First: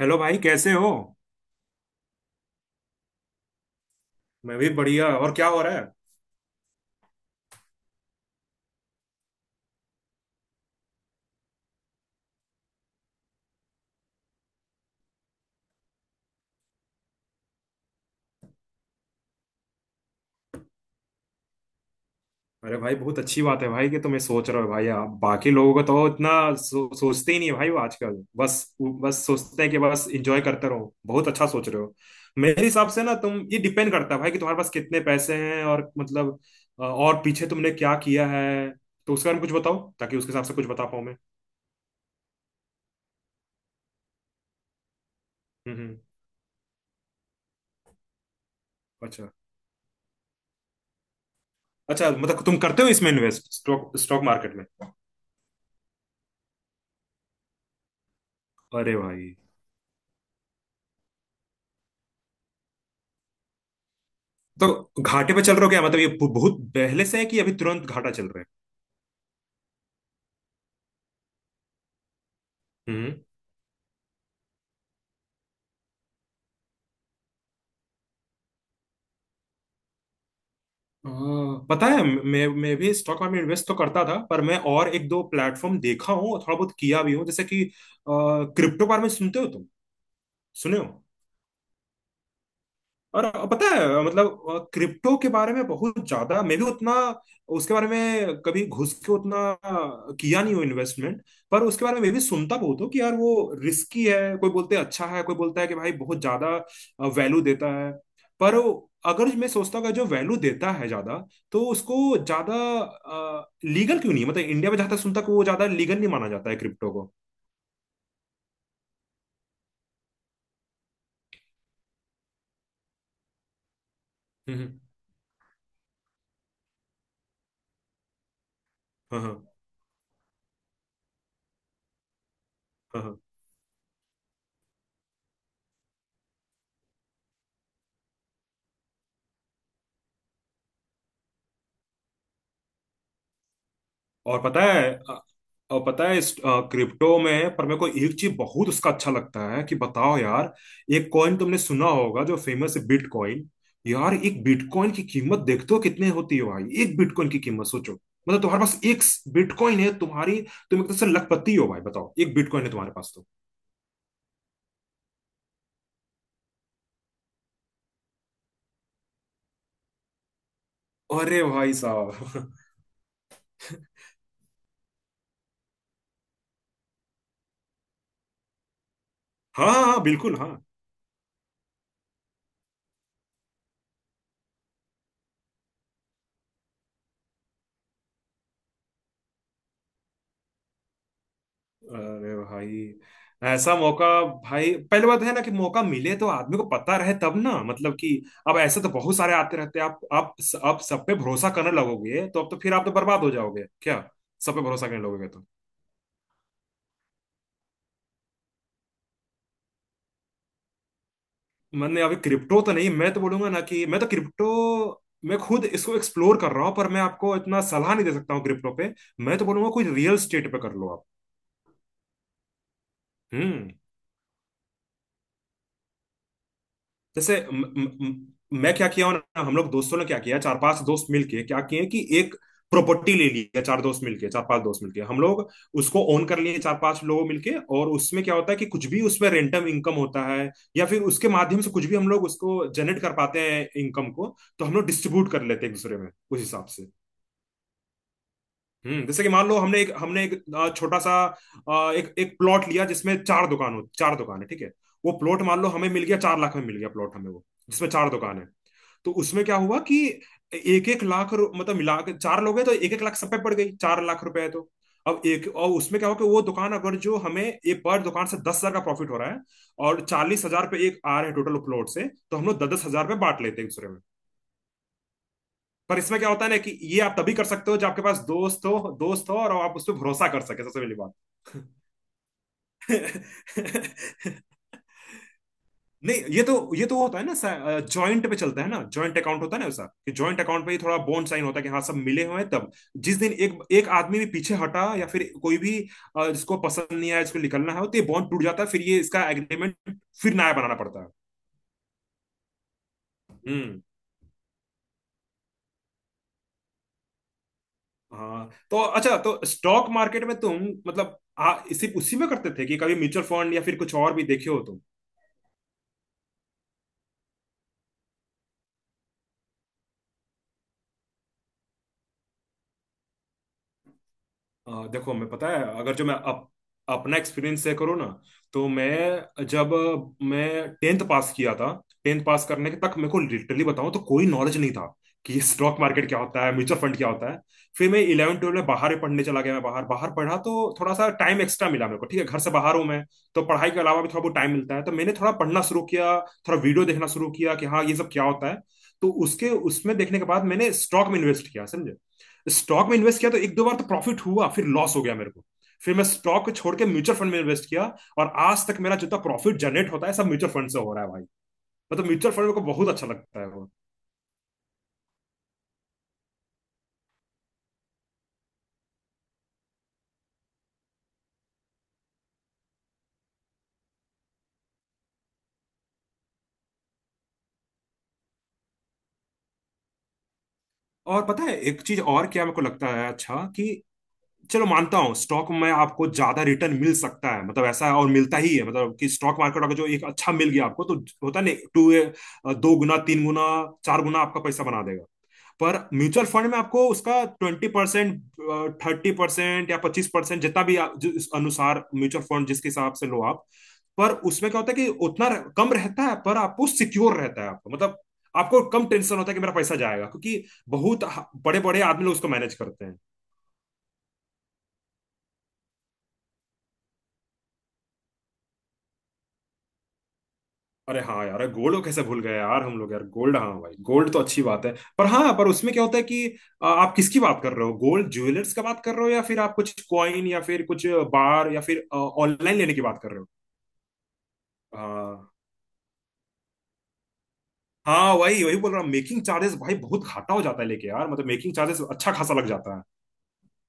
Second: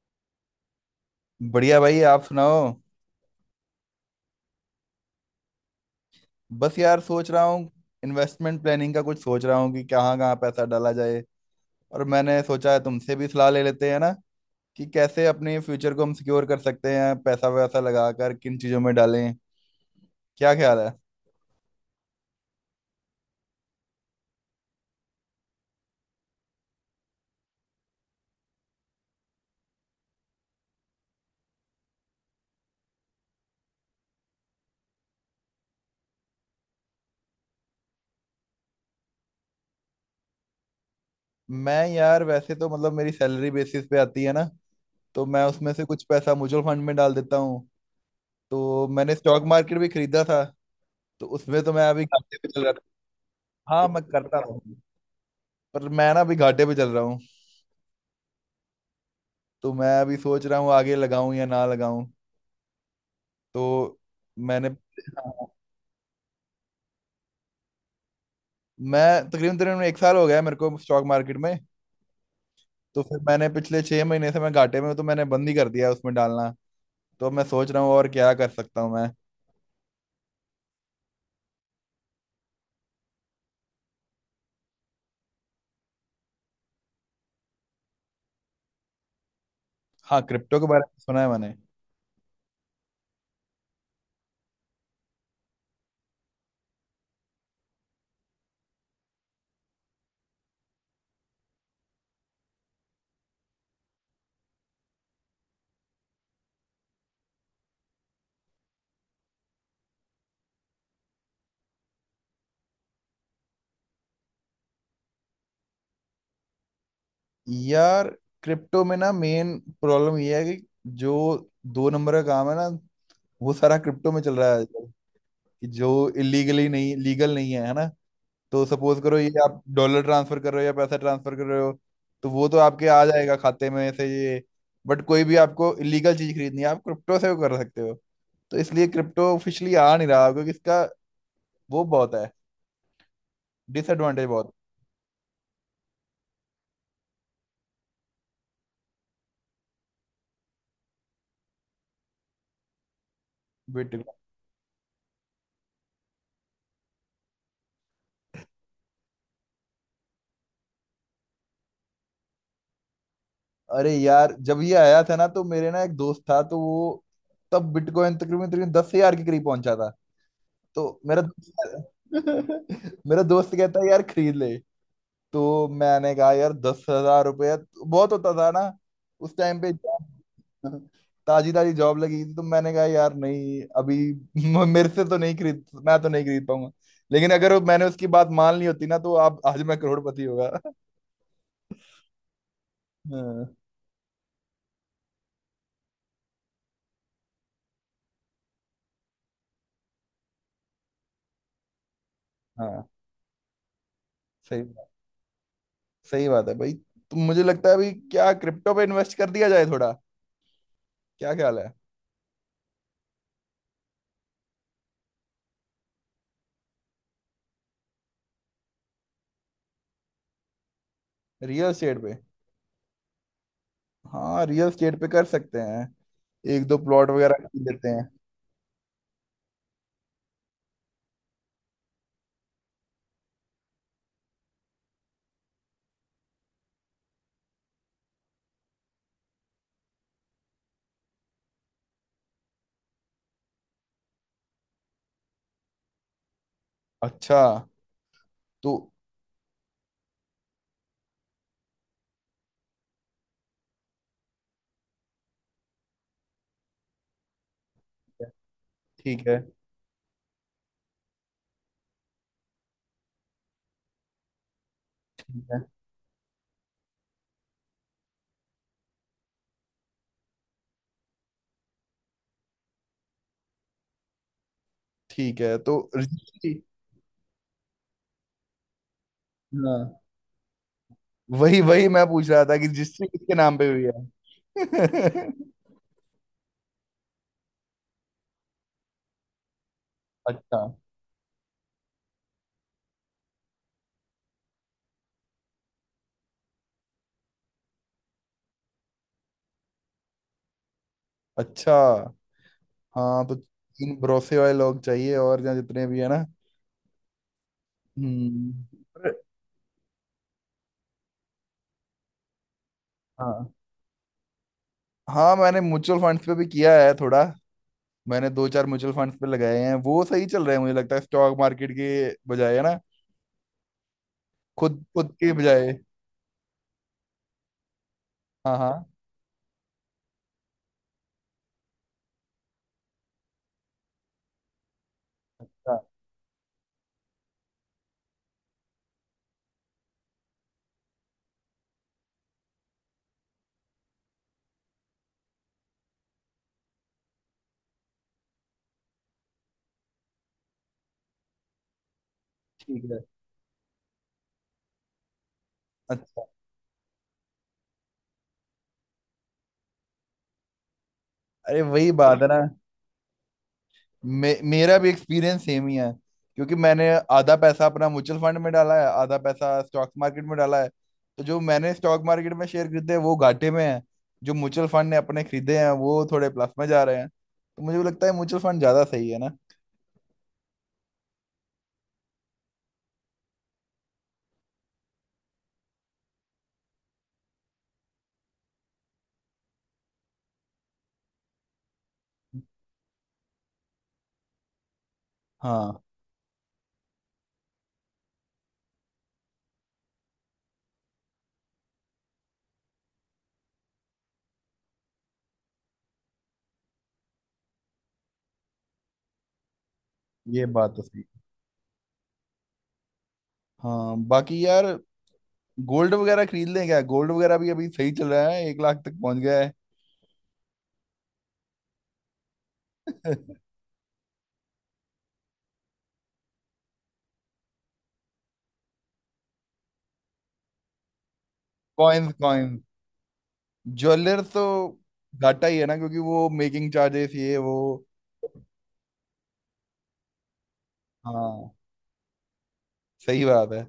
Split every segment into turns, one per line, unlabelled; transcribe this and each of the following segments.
Hello भाई, कैसे हो?
बढ़िया भाई, आप सुनाओ।
मैं भी बढ़िया। और क्या हो रहा है?
बस यार, सोच रहा हूँ। इन्वेस्टमेंट प्लानिंग का कुछ सोच रहा हूँ कि कहाँ कहाँ पैसा डाला जाए। और मैंने सोचा है तुमसे भी सलाह ले लेते हैं ना कि कैसे अपने फ्यूचर को हम सिक्योर कर सकते हैं, पैसा वैसा लगा कर किन चीज़ों में डालें। क्या ख्याल है?
अरे भाई, बहुत अच्छी बात है भाई कि तुम्हें सोच रहे हो। भाई, आप बाकी लोगों को तो इतना सोचते ही नहीं है भाई, वो आजकल बस बस सोचते हैं कि बस एंजॉय करते रहो। बहुत अच्छा सोच रहे हो। मेरे हिसाब से ना तुम, ये डिपेंड करता है भाई कि तुम्हारे पास कितने पैसे हैं, और मतलब और पीछे तुमने क्या किया है, तो उसके बारे में कुछ बताओ ताकि उसके हिसाब से कुछ बता पाऊं मैं।
मैं यार वैसे तो मतलब मेरी सैलरी बेसिस पे आती है ना, तो मैं उसमें
हम्म,
से
हम्म।
कुछ पैसा म्यूचुअल फंड में डाल देता हूँ। तो मैंने
अच्छा।
स्टॉक मार्केट भी खरीदा था, तो उसमें तो मैं अभी
अच्छा,
घाटे
मतलब
पे
तुम
चल रहा
करते हो
था।
इसमें इन्वेस्ट,
हाँ,
स्टॉक
मैं
स्टॉक
करता
मार्केट
हूँ।
में?
पर मैं ना अभी घाटे पे चल रहा हूँ।
अरे भाई!
तो मैं अभी सोच रहा हूँ आगे लगाऊं या ना लगाऊं। तो
तो
मैंने,
घाटे पे
हाँ।
चल रहे हो क्या, मतलब ये बहुत पहले से है कि अभी तुरंत घाटा चल रहा है?
मैं तकरीबन तकरीबन एक साल हो गया है मेरे को स्टॉक मार्केट में। तो
हम्म।
फिर मैंने पिछले 6 महीने से मैं घाटे में हूँ, तो मैंने बंद ही कर दिया है उसमें डालना। तो अब मैं सोच रहा हूँ और क्या कर सकता हूँ मैं।
अ, पता है, मैं भी स्टॉक मार्केट में इन्वेस्ट तो करता था, पर मैं और एक दो प्लेटफॉर्म देखा हूँ, थोड़ा बहुत किया भी हूँ, जैसे कि क्रिप्टो। बारे में सुनते हो तुम?
हाँ, क्रिप्टो के
सुने
बारे
हो?
में सुना है मैंने।
और पता है, मतलब क्रिप्टो के बारे में बहुत ज्यादा मैं भी उतना उसके बारे में कभी घुस के उतना किया नहीं हूँ इन्वेस्टमेंट। पर उसके बारे में मैं भी सुनता बहुत हूँ कि यार वो रिस्की है, कोई बोलते हैं अच्छा है, कोई बोलता है कि भाई बहुत ज्यादा वैल्यू देता है। पर अगर मैं सोचता हूँ कि जो वैल्यू देता है ज्यादा, तो उसको ज्यादा लीगल क्यों नहीं है? मतलब इंडिया में जहां तक सुनता हूँ कि वो ज्यादा लीगल नहीं माना जाता है क्रिप्टो को।
यार, क्रिप्टो में ना मेन प्रॉब्लम ये है कि जो दो नंबर का काम है ना, वो सारा क्रिप्टो में चल रहा है
हम्म,
आजकल। कि जो इलीगली नहीं, लीगल नहीं है, है ना। तो सपोज करो
हम्म।
ये,
हाँ, हाँ,
आप डॉलर ट्रांसफर कर रहे हो या पैसा ट्रांसफर कर रहे हो, तो वो तो आपके आ
हाँ।
जाएगा खाते में से ये। बट कोई भी आपको इलीगल चीज खरीदनी है, आप क्रिप्टो से वो कर सकते हो। तो इसलिए क्रिप्टो ऑफिशियली आ नहीं रहा क्योंकि इसका वो बहुत है, डिसएडवांटेज
और
बहुत।
पता है और पता है इस क्रिप्टो में, पर मेरे को एक चीज बहुत उसका अच्छा लगता है कि बताओ यार, एक कॉइन तुमने सुना होगा जो फेमस है, बिटकॉइन।
बिटकॉइन।
यार, एक बिटकॉइन की कीमत देखते हो कितने होती है भाई? एक बिटकॉइन की कीमत सोचो, मतलब तुम्हारे पास एक बिटकॉइन है तुम्हारी। तुम एक तरह से लखपति हो भाई, बताओ। एक बिटकॉइन है तुम्हारे पास तो।
अरे यार, जब ये आया था ना, तो मेरे ना एक दोस्त था, तो वो तब बिटकॉइन तकरीबन तकरीबन 10,000 के करीब पहुंचा था, तो मेरा
अरे भाई साहब!
मेरा दोस्त कहता है यार खरीद ले। तो मैंने कहा यार 10,000 रुपया तो बहुत होता था ना उस टाइम पे।
हाँ, हाँ, हाँ, बिल्कुल हाँ।
ताजी ताजी जॉब लगी थी, तो मैंने कहा यार नहीं अभी मेरे से तो नहीं खरीद, मैं तो नहीं खरीद पाऊंगा। लेकिन अगर मैंने उसकी बात मान ली होती ना तो आप आज मैं करोड़पति होगा।
अरे भाई,
हाँ।
ऐसा मौका! भाई, पहली बात है ना कि मौका मिले तो आदमी को पता रहे तब ना, मतलब कि अब ऐसे तो बहुत सारे आते रहते हैं। आप सब पे भरोसा करने लगोगे तो, अब तो फिर
हाँ,
आप तो बर्बाद हो जाओगे क्या? सब पे
सही
भरोसा
बात।
करने लगोगे तो।
सही बात है भाई। तो मुझे लगता है अभी क्या क्रिप्टो पे इन्वेस्ट कर दिया जाए थोड़ा। क्या ख्याल है?
मैंने अभी क्रिप्टो तो नहीं, मैं तो बोलूंगा ना कि मैं तो क्रिप्टो, मैं खुद इसको एक्सप्लोर कर रहा हूँ, पर मैं आपको इतना सलाह नहीं दे सकता हूँ क्रिप्टो पे। मैं तो बोलूंगा कोई रियल स्टेट पे कर लो आप।
रियल स्टेट पे।
हम्म
हाँ, रियल स्टेट पे कर सकते हैं। एक दो प्लॉट वगैरह
जैसे म,
खरीद लेते
म,
हैं।
म, मैं क्या किया हूं ना, हम लोग दोस्तों ने क्या किया, चार पांच दोस्त मिलके क्या किए कि एक प्रॉपर्टी ले ली है, चार दोस्त मिलके, चार पांच दोस्त मिलके हम लोग उसको ओन कर लिए, चार पांच लोग मिलके। और उसमें क्या होता है कि कुछ भी उसमें रेंटम इनकम होता है, या फिर उसके माध्यम से कुछ भी हम लोग उसको जनरेट कर पाते हैं इनकम को, तो हम लोग डिस्ट्रीब्यूट कर लेते हैं एक दूसरे में उस हिसाब से।
अच्छा। तो
हम्म, जैसे कि मान लो, हमने एक छोटा सा, एक एक प्लॉट लिया जिसमें चार दुकान हो, चार दुकान है, ठीक है। वो प्लॉट मान लो हमें मिल गया, 4 लाख में मिल गया प्लॉट हमें वो, जिसमें चार दुकान है। तो
ठीक है।
उसमें क्या हुआ कि 1-1 लाख मतलब मिला के, चार लोग हैं तो 1-1 लाख सब पे पड़ गई, 4 लाख रुपए है तो। अब एक और उसमें क्या हुआ कि वो दुकान अगर जो, हमें एक पर दुकान से 10 हजार का प्रॉफिट हो रहा है और 40 हजार पे एक आ रहे हैं टोटल प्लॉट से, तो हम लोग 10-10 हजार पे बांट लेते हैं एक दूसरे में।
ठीक है, तो
पर इसमें क्या होता है
रजिस्ट्री।
ना कि ये आप तभी कर सकते हो जब आपके पास दोस्त हो, दोस्त हो और आप उस पर
हाँ,
भरोसा कर सके, सबसे पहली बात।
वही वही मैं पूछ रहा था कि रजिस्ट्री किसके नाम पे हुई है।
नहीं, ये तो वो होता है ना, जॉइंट पे चलता है ना, जॉइंट अकाउंट होता है ना वैसा, कि जॉइंट
अच्छा।
अकाउंट पे ही थोड़ा बॉन्ड साइन होता है कि हाँ सब मिले हुए हैं, तब। जिस दिन एक एक आदमी भी पीछे हटा, या फिर कोई भी जिसको पसंद नहीं आया, जिसको निकलना है, तो ये बॉन्ड टूट जाता है, फिर ये इसका एग्रीमेंट फिर नया बनाना पड़ता है।
अच्छा, हाँ, तो
हम्म।
तीन भरोसे वाले लोग चाहिए और जहाँ जितने भी है ना।
हाँ, तो
हम्म। अरे,
अच्छा, तो स्टॉक मार्केट में तुम, मतलब इसी उसी में करते थे, कि कभी म्यूचुअल
हाँ।
फंड या फिर कुछ और भी देखे हो?
हाँ, मैंने म्यूचुअल फंड्स पे भी किया है थोड़ा। मैंने दो चार म्यूचुअल फंड्स पे लगाए हैं, वो सही चल रहे हैं। मुझे लगता है स्टॉक मार्केट के बजाय, है ना, खुद खुद
देखो, मैं,
के
पता है,
बजाय।
अगर जो मैं अपना एक्सपीरियंस शेयर करूँ ना,
हाँ
तो
हाँ
मैं जब मैं टेंथ पास किया था, टेंथ पास करने के तक मेरे को लिटरली बताऊं तो कोई नॉलेज नहीं था कि
हाँ,
स्टॉक मार्केट क्या होता है, म्यूचुअल फंड क्या होता है। फिर मैं इलेवन ट्वेल्व में बाहर ही पढ़ने चला गया, मैं बाहर बाहर पढ़ा, तो थोड़ा सा टाइम एक्स्ट्रा मिला मेरे को, ठीक है, घर से बाहर हूं मैं। तो पढ़ाई के अलावा भी थोड़ा बहुत टाइम मिलता है, तो मैंने थोड़ा पढ़ना शुरू किया, थोड़ा वीडियो देखना शुरू किया कि हाँ ये सब क्या होता है। तो उसके उसमें देखने के बाद मैंने स्टॉक में इन्वेस्ट किया, समझे।
ठीक
स्टॉक में
है।
इन्वेस्ट किया तो एक दो बार तो प्रॉफिट हुआ, फिर लॉस हो गया मेरे को। फिर मैं
अच्छा।
स्टॉक को छोड़ के म्यूचुअल फंड में इन्वेस्ट किया, और आज तक मेरा जितना प्रॉफिट जनरेट होता है सब म्यूचुअल फंड से हो रहा है भाई।
अरे, वही
मतलब
बात है
म्यूचुअल
ना।
फंड मेरे को बहुत अच्छा लगता है वो।
मेरा भी एक्सपीरियंस सेम ही है। क्योंकि मैंने आधा पैसा अपना म्यूचुअल फंड में डाला है, आधा पैसा स्टॉक मार्केट में डाला है। तो जो मैंने स्टॉक मार्केट में शेयर खरीदे हैं, वो घाटे में है। जो म्यूचुअल फंड ने अपने खरीदे हैं वो थोड़े प्लस में जा रहे हैं, तो मुझे भी लगता है म्यूचुअल फंड ज्यादा सही है ना।
और पता है एक चीज और क्या मेरे को लगता है अच्छा, कि चलो, मानता हूँ स्टॉक में आपको ज्यादा रिटर्न मिल सकता है, मतलब ऐसा है और मिलता ही है, मतलब कि स्टॉक मार्केट अगर जो एक अच्छा मिल गया आपको तो, होता नहीं, टू दो गुना, तीन गुना, चार गुना आपका पैसा बना देगा। पर
हाँ,
म्यूचुअल फंड में आपको उसका 20%, 30% या 25%, जितना भी जो इस अनुसार म्यूचुअल फंड जिसके हिसाब से लो आप, पर उसमें क्या होता है कि उतना कम रहता है, पर आपको सिक्योर रहता है, आपको मतलब आपको कम टेंशन होता है कि मेरा पैसा जाएगा, क्योंकि
ये बात तो सही
बहुत
है।
बड़े बड़े आदमी लोग उसको मैनेज करते हैं।
हाँ, बाकी यार गोल्ड वगैरह खरीद लें क्या? गोल्ड वगैरह भी अभी सही चल रहा है, 1 लाख तक पहुंच गया है।
अरे हाँ यार, गोल्ड को कैसे भूल गए यार हम लोग, यार गोल्ड, हाँ भाई गोल्ड तो अच्छी बात है। पर हाँ, पर उसमें क्या होता है कि आप किसकी बात कर रहे हो, गोल्ड ज्वेलर्स का बात कर रहे हो, या फिर आप कुछ कॉइन, या फिर कुछ बार, या फिर
कॉइन्स,
ऑनलाइन
कॉइन्स।
लेने की बात कर रहे हो?
ज्वेलर तो
हाँ।
घाटा ही है ना, क्योंकि वो मेकिंग चार्जेस ये वो।
हाँ वही वही बोल रहा हूँ, मेकिंग चार्जेस भाई, बहुत घाटा हो जाता है लेके यार, मतलब
हाँ,
मेकिंग चार्जेस अच्छा खासा लग जाता है।
सही बात है।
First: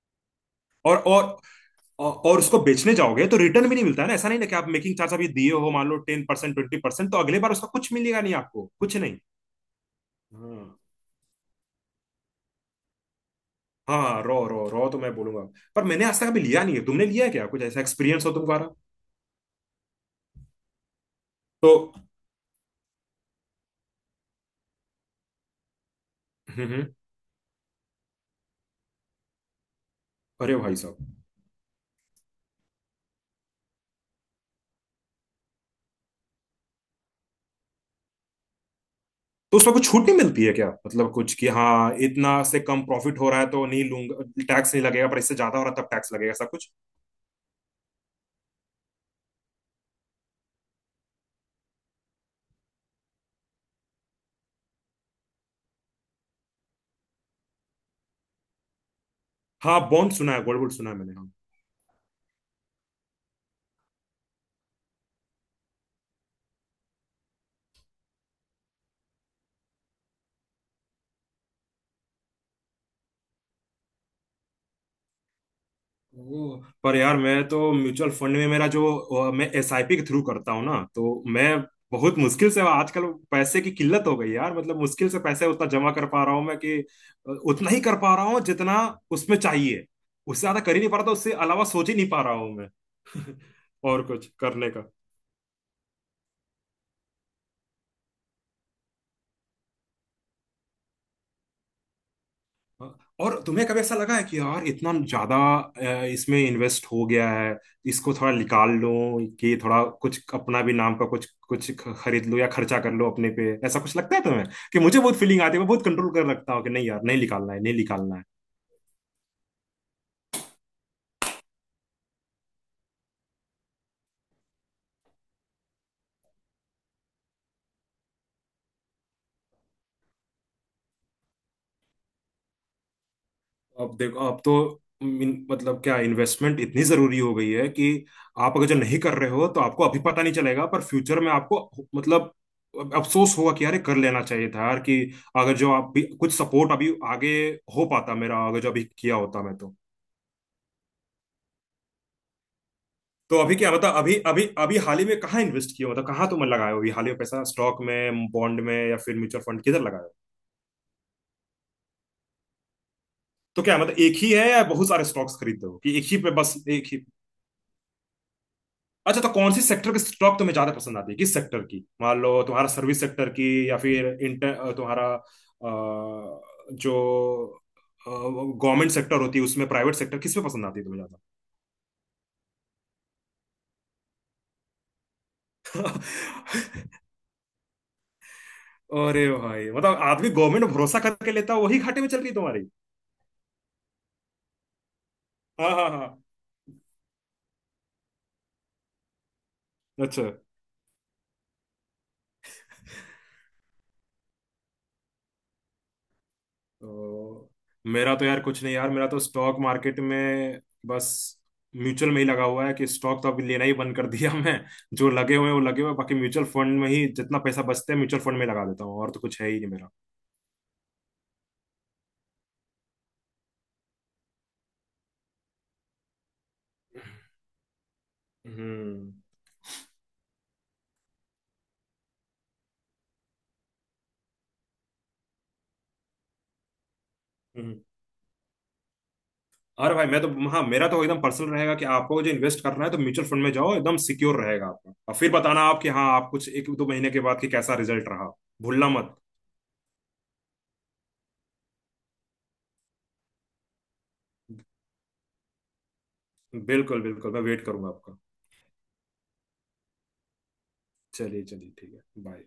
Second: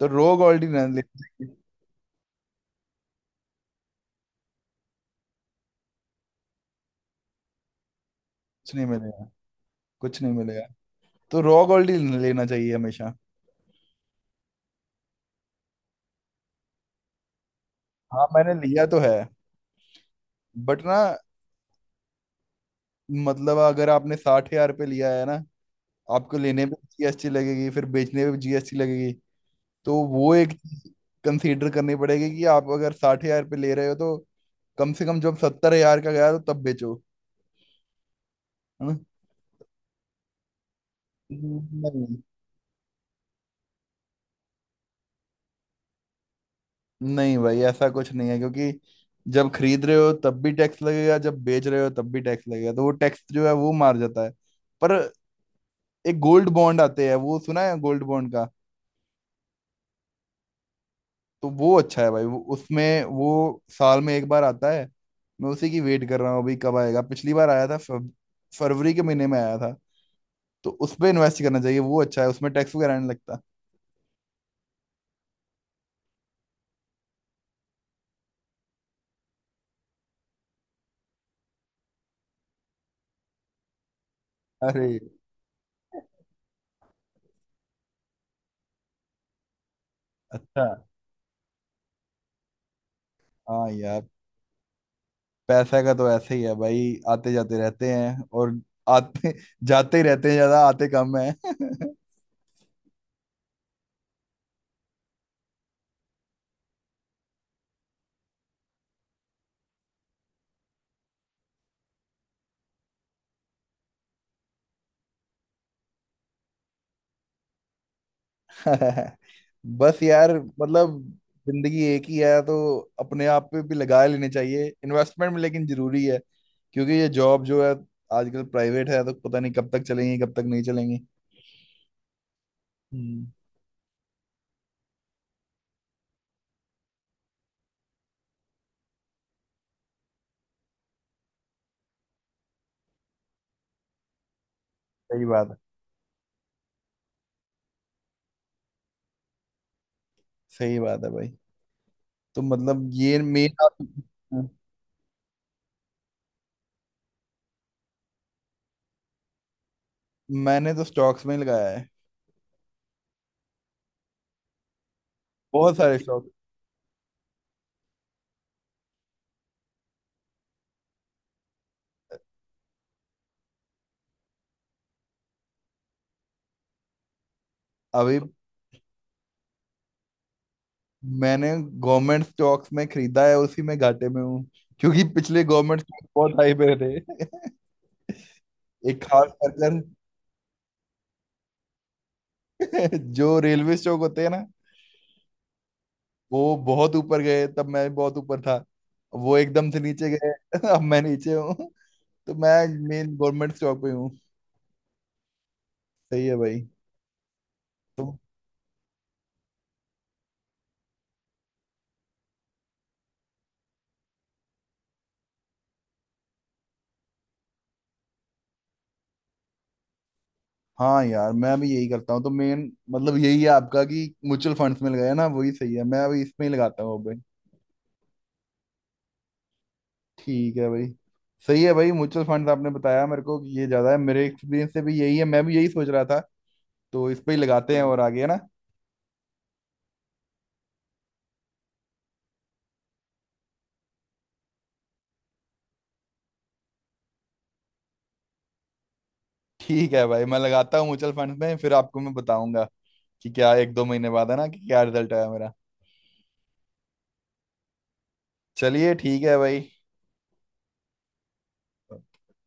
तो रॉ गोल्ड ही ना
और
लेना
और
चाहिए।
और उसको बेचने जाओगे तो रिटर्न भी नहीं मिलता है ना, ऐसा नहीं ना कि आप मेकिंग चार्ज अभी दिए हो मान लो 10%, 20%, तो अगले बार उसका कुछ मिलेगा नहीं आपको,
कुछ नहीं
कुछ नहीं।
मिलेगा। कुछ नहीं मिलेगा।
हाँ।
तो रॉ गोल्ड ही लेना चाहिए हमेशा।
हाँ, रॉ रॉ रॉ तो मैं बोलूंगा। पर मैंने आज तक अभी लिया नहीं है, तुमने लिया है क्या, कुछ ऐसा
हाँ,
एक्सपीरियंस हो
मैंने
तुम्हारा?
लिया तो है, बट ना।
तो।
मतलब अगर आपने 60,000 पे लिया है ना, आपको लेने
हम्म,
पे
हम्म।
जीएसटी लगेगी, फिर बेचने पे भी जीएसटी लगेगी। तो वो एक
अरे भाई
चीज
साहब।
कंसीडर करनी पड़ेगी कि आप अगर 60,000 पे ले रहे हो तो कम से कम जब 70,000 का गया तो तब बेचो। है ना।
तो उसमें कुछ छूट नहीं मिलती है क्या, मतलब कुछ, कि हाँ
नहीं,
इतना से कम प्रॉफिट हो रहा है तो नहीं लूंगा, टैक्स नहीं लगेगा, पर इससे ज्यादा हो रहा है तब टैक्स लगेगा, ऐसा कुछ?
नहीं भाई, ऐसा कुछ नहीं है। क्योंकि जब खरीद रहे हो तब भी टैक्स लगेगा, जब बेच रहे हो तब भी टैक्स लगेगा, तो वो टैक्स जो है वो मार जाता है। पर एक गोल्ड बॉन्ड आते हैं, वो सुना है गोल्ड बॉन्ड का।
हाँ, बॉन्ड सुना है, गोल्ड बोल्ड सुना है मैंने, हाँ।
तो वो अच्छा है भाई वो, उसमें वो साल में एक बार आता है। मैं उसी की वेट कर रहा हूँ अभी कब आएगा। पिछली बार आया था फरवरी के महीने में आया था। तो उस पे इन्वेस्ट करना चाहिए, वो अच्छा है, उसमें टैक्स वगैरह नहीं लगता।
ओ, पर यार मैं तो म्यूचुअल फंड में, मेरा जो मैं SIP के थ्रू करता हूँ ना, तो मैं बहुत मुश्किल से आजकल, पैसे की किल्लत हो गई यार, मतलब
अरे।
मुश्किल से पैसे उतना जमा कर पा रहा हूँ मैं, कि उतना ही कर पा रहा हूँ जितना उसमें चाहिए, उससे ज्यादा
अच्छा।
कर ही नहीं पा रहा था, उससे अलावा सोच ही नहीं पा रहा हूँ मैं।
हाँ यार,
और कुछ करने का।
पैसे का तो ऐसे ही है भाई, आते जाते रहते हैं। और आते जाते ही रहते हैं, ज्यादा आते कम है।
और तुम्हें कभी ऐसा लगा है कि यार इतना ज्यादा इसमें इन्वेस्ट हो गया है, इसको थोड़ा निकाल लो, कि थोड़ा कुछ अपना भी नाम का कुछ कुछ खरीद लो या खर्चा कर लो अपने पे, ऐसा कुछ लगता है तुम्हें कि मुझे बहुत फीलिंग आती है? मैं बहुत कंट्रोल कर रखता हूँ कि नहीं यार, नहीं निकालना है, नहीं निकालना है।
बस यार मतलब जिंदगी एक ही है, तो अपने आप पे भी लगा लेने चाहिए इन्वेस्टमेंट में, लेकिन जरूरी है। क्योंकि ये जॉब जो है आजकल प्राइवेट है, तो पता नहीं कब तक चलेंगी कब तक नहीं चलेंगी। हम्म।
अब देखो, अब तो मतलब क्या, इन्वेस्टमेंट इतनी जरूरी हो गई है कि आप अगर जो नहीं कर रहे हो तो आपको अभी पता नहीं चलेगा, पर फ्यूचर में आपको मतलब अब अफसोस होगा कि यार ये कर लेना चाहिए था यार, कि
सही बात है।
अगर जो आप भी कुछ सपोर्ट अभी आगे हो पाता मेरा, अगर जो अभी किया होता मैं तो।
सही बात है भाई। तो मतलब ये
तो अभी क्या
मेन।
बता, अभी अभी अभी हाल ही में कहाँ इन्वेस्ट किया हो, मतलब कहाँ तुम लगाए हो अभी हाल ही में पैसा, स्टॉक में, बॉन्ड में, या फिर म्यूचुअल फंड, किधर लगाए हो?
मैंने तो स्टॉक्स में ही लगाया है।
तो क्या मतलब, एक ही है या बहुत सारे स्टॉक्स खरीदते
बहुत
हो, कि
सारे
एक ही
स्टॉक।
पे बस एक ही? अच्छा, तो कौन सी सेक्टर की स्टॉक तुम्हें ज्यादा पसंद आती है, किस सेक्टर की? मान लो तुम्हारा, सर्विस सेक्टर की या फिर इंटर तुम्हारा जो
अभी
गवर्नमेंट सेक्टर होती है, उसमें प्राइवेट सेक्टर, किस में पसंद आती है तुम्हें
मैंने गवर्नमेंट स्टॉक्स में खरीदा है, उसी में घाटे में हूँ। क्योंकि पिछले गवर्नमेंट स्टॉक बहुत हाई पे
ज्यादा?
थे। एक
अरे
खास कर।
भाई, मतलब आदमी गवर्नमेंट भरोसा करके लेता है, वही घाटे में चल रही है तुम्हारी।
जो रेलवे स्टॉक होते हैं ना,
हाँ, हाँ, हाँ।
वो बहुत ऊपर गए तब मैं बहुत ऊपर था। वो एकदम से नीचे
अच्छा।
गए। अब मैं नीचे हूँ। तो मैं मेन गवर्नमेंट स्टॉक पे हूँ। सही है भाई।
तो
तो
मेरा तो यार कुछ नहीं यार, मेरा तो स्टॉक मार्केट में, बस म्यूचुअल में ही लगा हुआ है, कि स्टॉक तो अभी लेना ही बंद कर दिया मैं। जो लगे हुए हैं वो लगे हुए हैं, बाकी म्यूचुअल फंड में ही जितना पैसा बचता है म्यूचुअल फंड में लगा देता हूँ, और तो कुछ है ही नहीं मेरा।
हाँ यार, मैं भी यही करता हूँ। तो मेन मतलब यही है आपका कि म्यूचुअल फंड्स में लगाया ना वही सही है। मैं अभी इसमें ही लगाता हूँ।
हम्म।
ठीक है भाई। सही है भाई, म्यूचुअल फंड आपने बताया मेरे को कि ये ज्यादा है, मेरे एक्सपीरियंस से भी यही है, मैं भी यही सोच रहा था। तो इस पे ही लगाते
हम्म।
हैं। और आगे है ना।
अरे भाई, मैं तो, हाँ, मेरा तो एकदम पर्सनल रहेगा कि आपको जो इन्वेस्ट करना है तो म्यूचुअल फंड में जाओ, एकदम सिक्योर रहेगा आपका, और फिर बताना आप कि हाँ आप कुछ एक दो महीने के बाद कि कैसा रिजल्ट रहा। भूलना मत।
ठीक है भाई, मैं लगाता हूँ म्यूचुअल फंड में, फिर आपको मैं बताऊंगा कि क्या एक दो महीने बाद, है ना, कि क्या रिजल्ट आया मेरा।
बिल्कुल, बिल्कुल, मैं वेट करूंगा आपका।
चलिए ठीक है भाई।
चलिए, चलिए, ठीक है, बाय।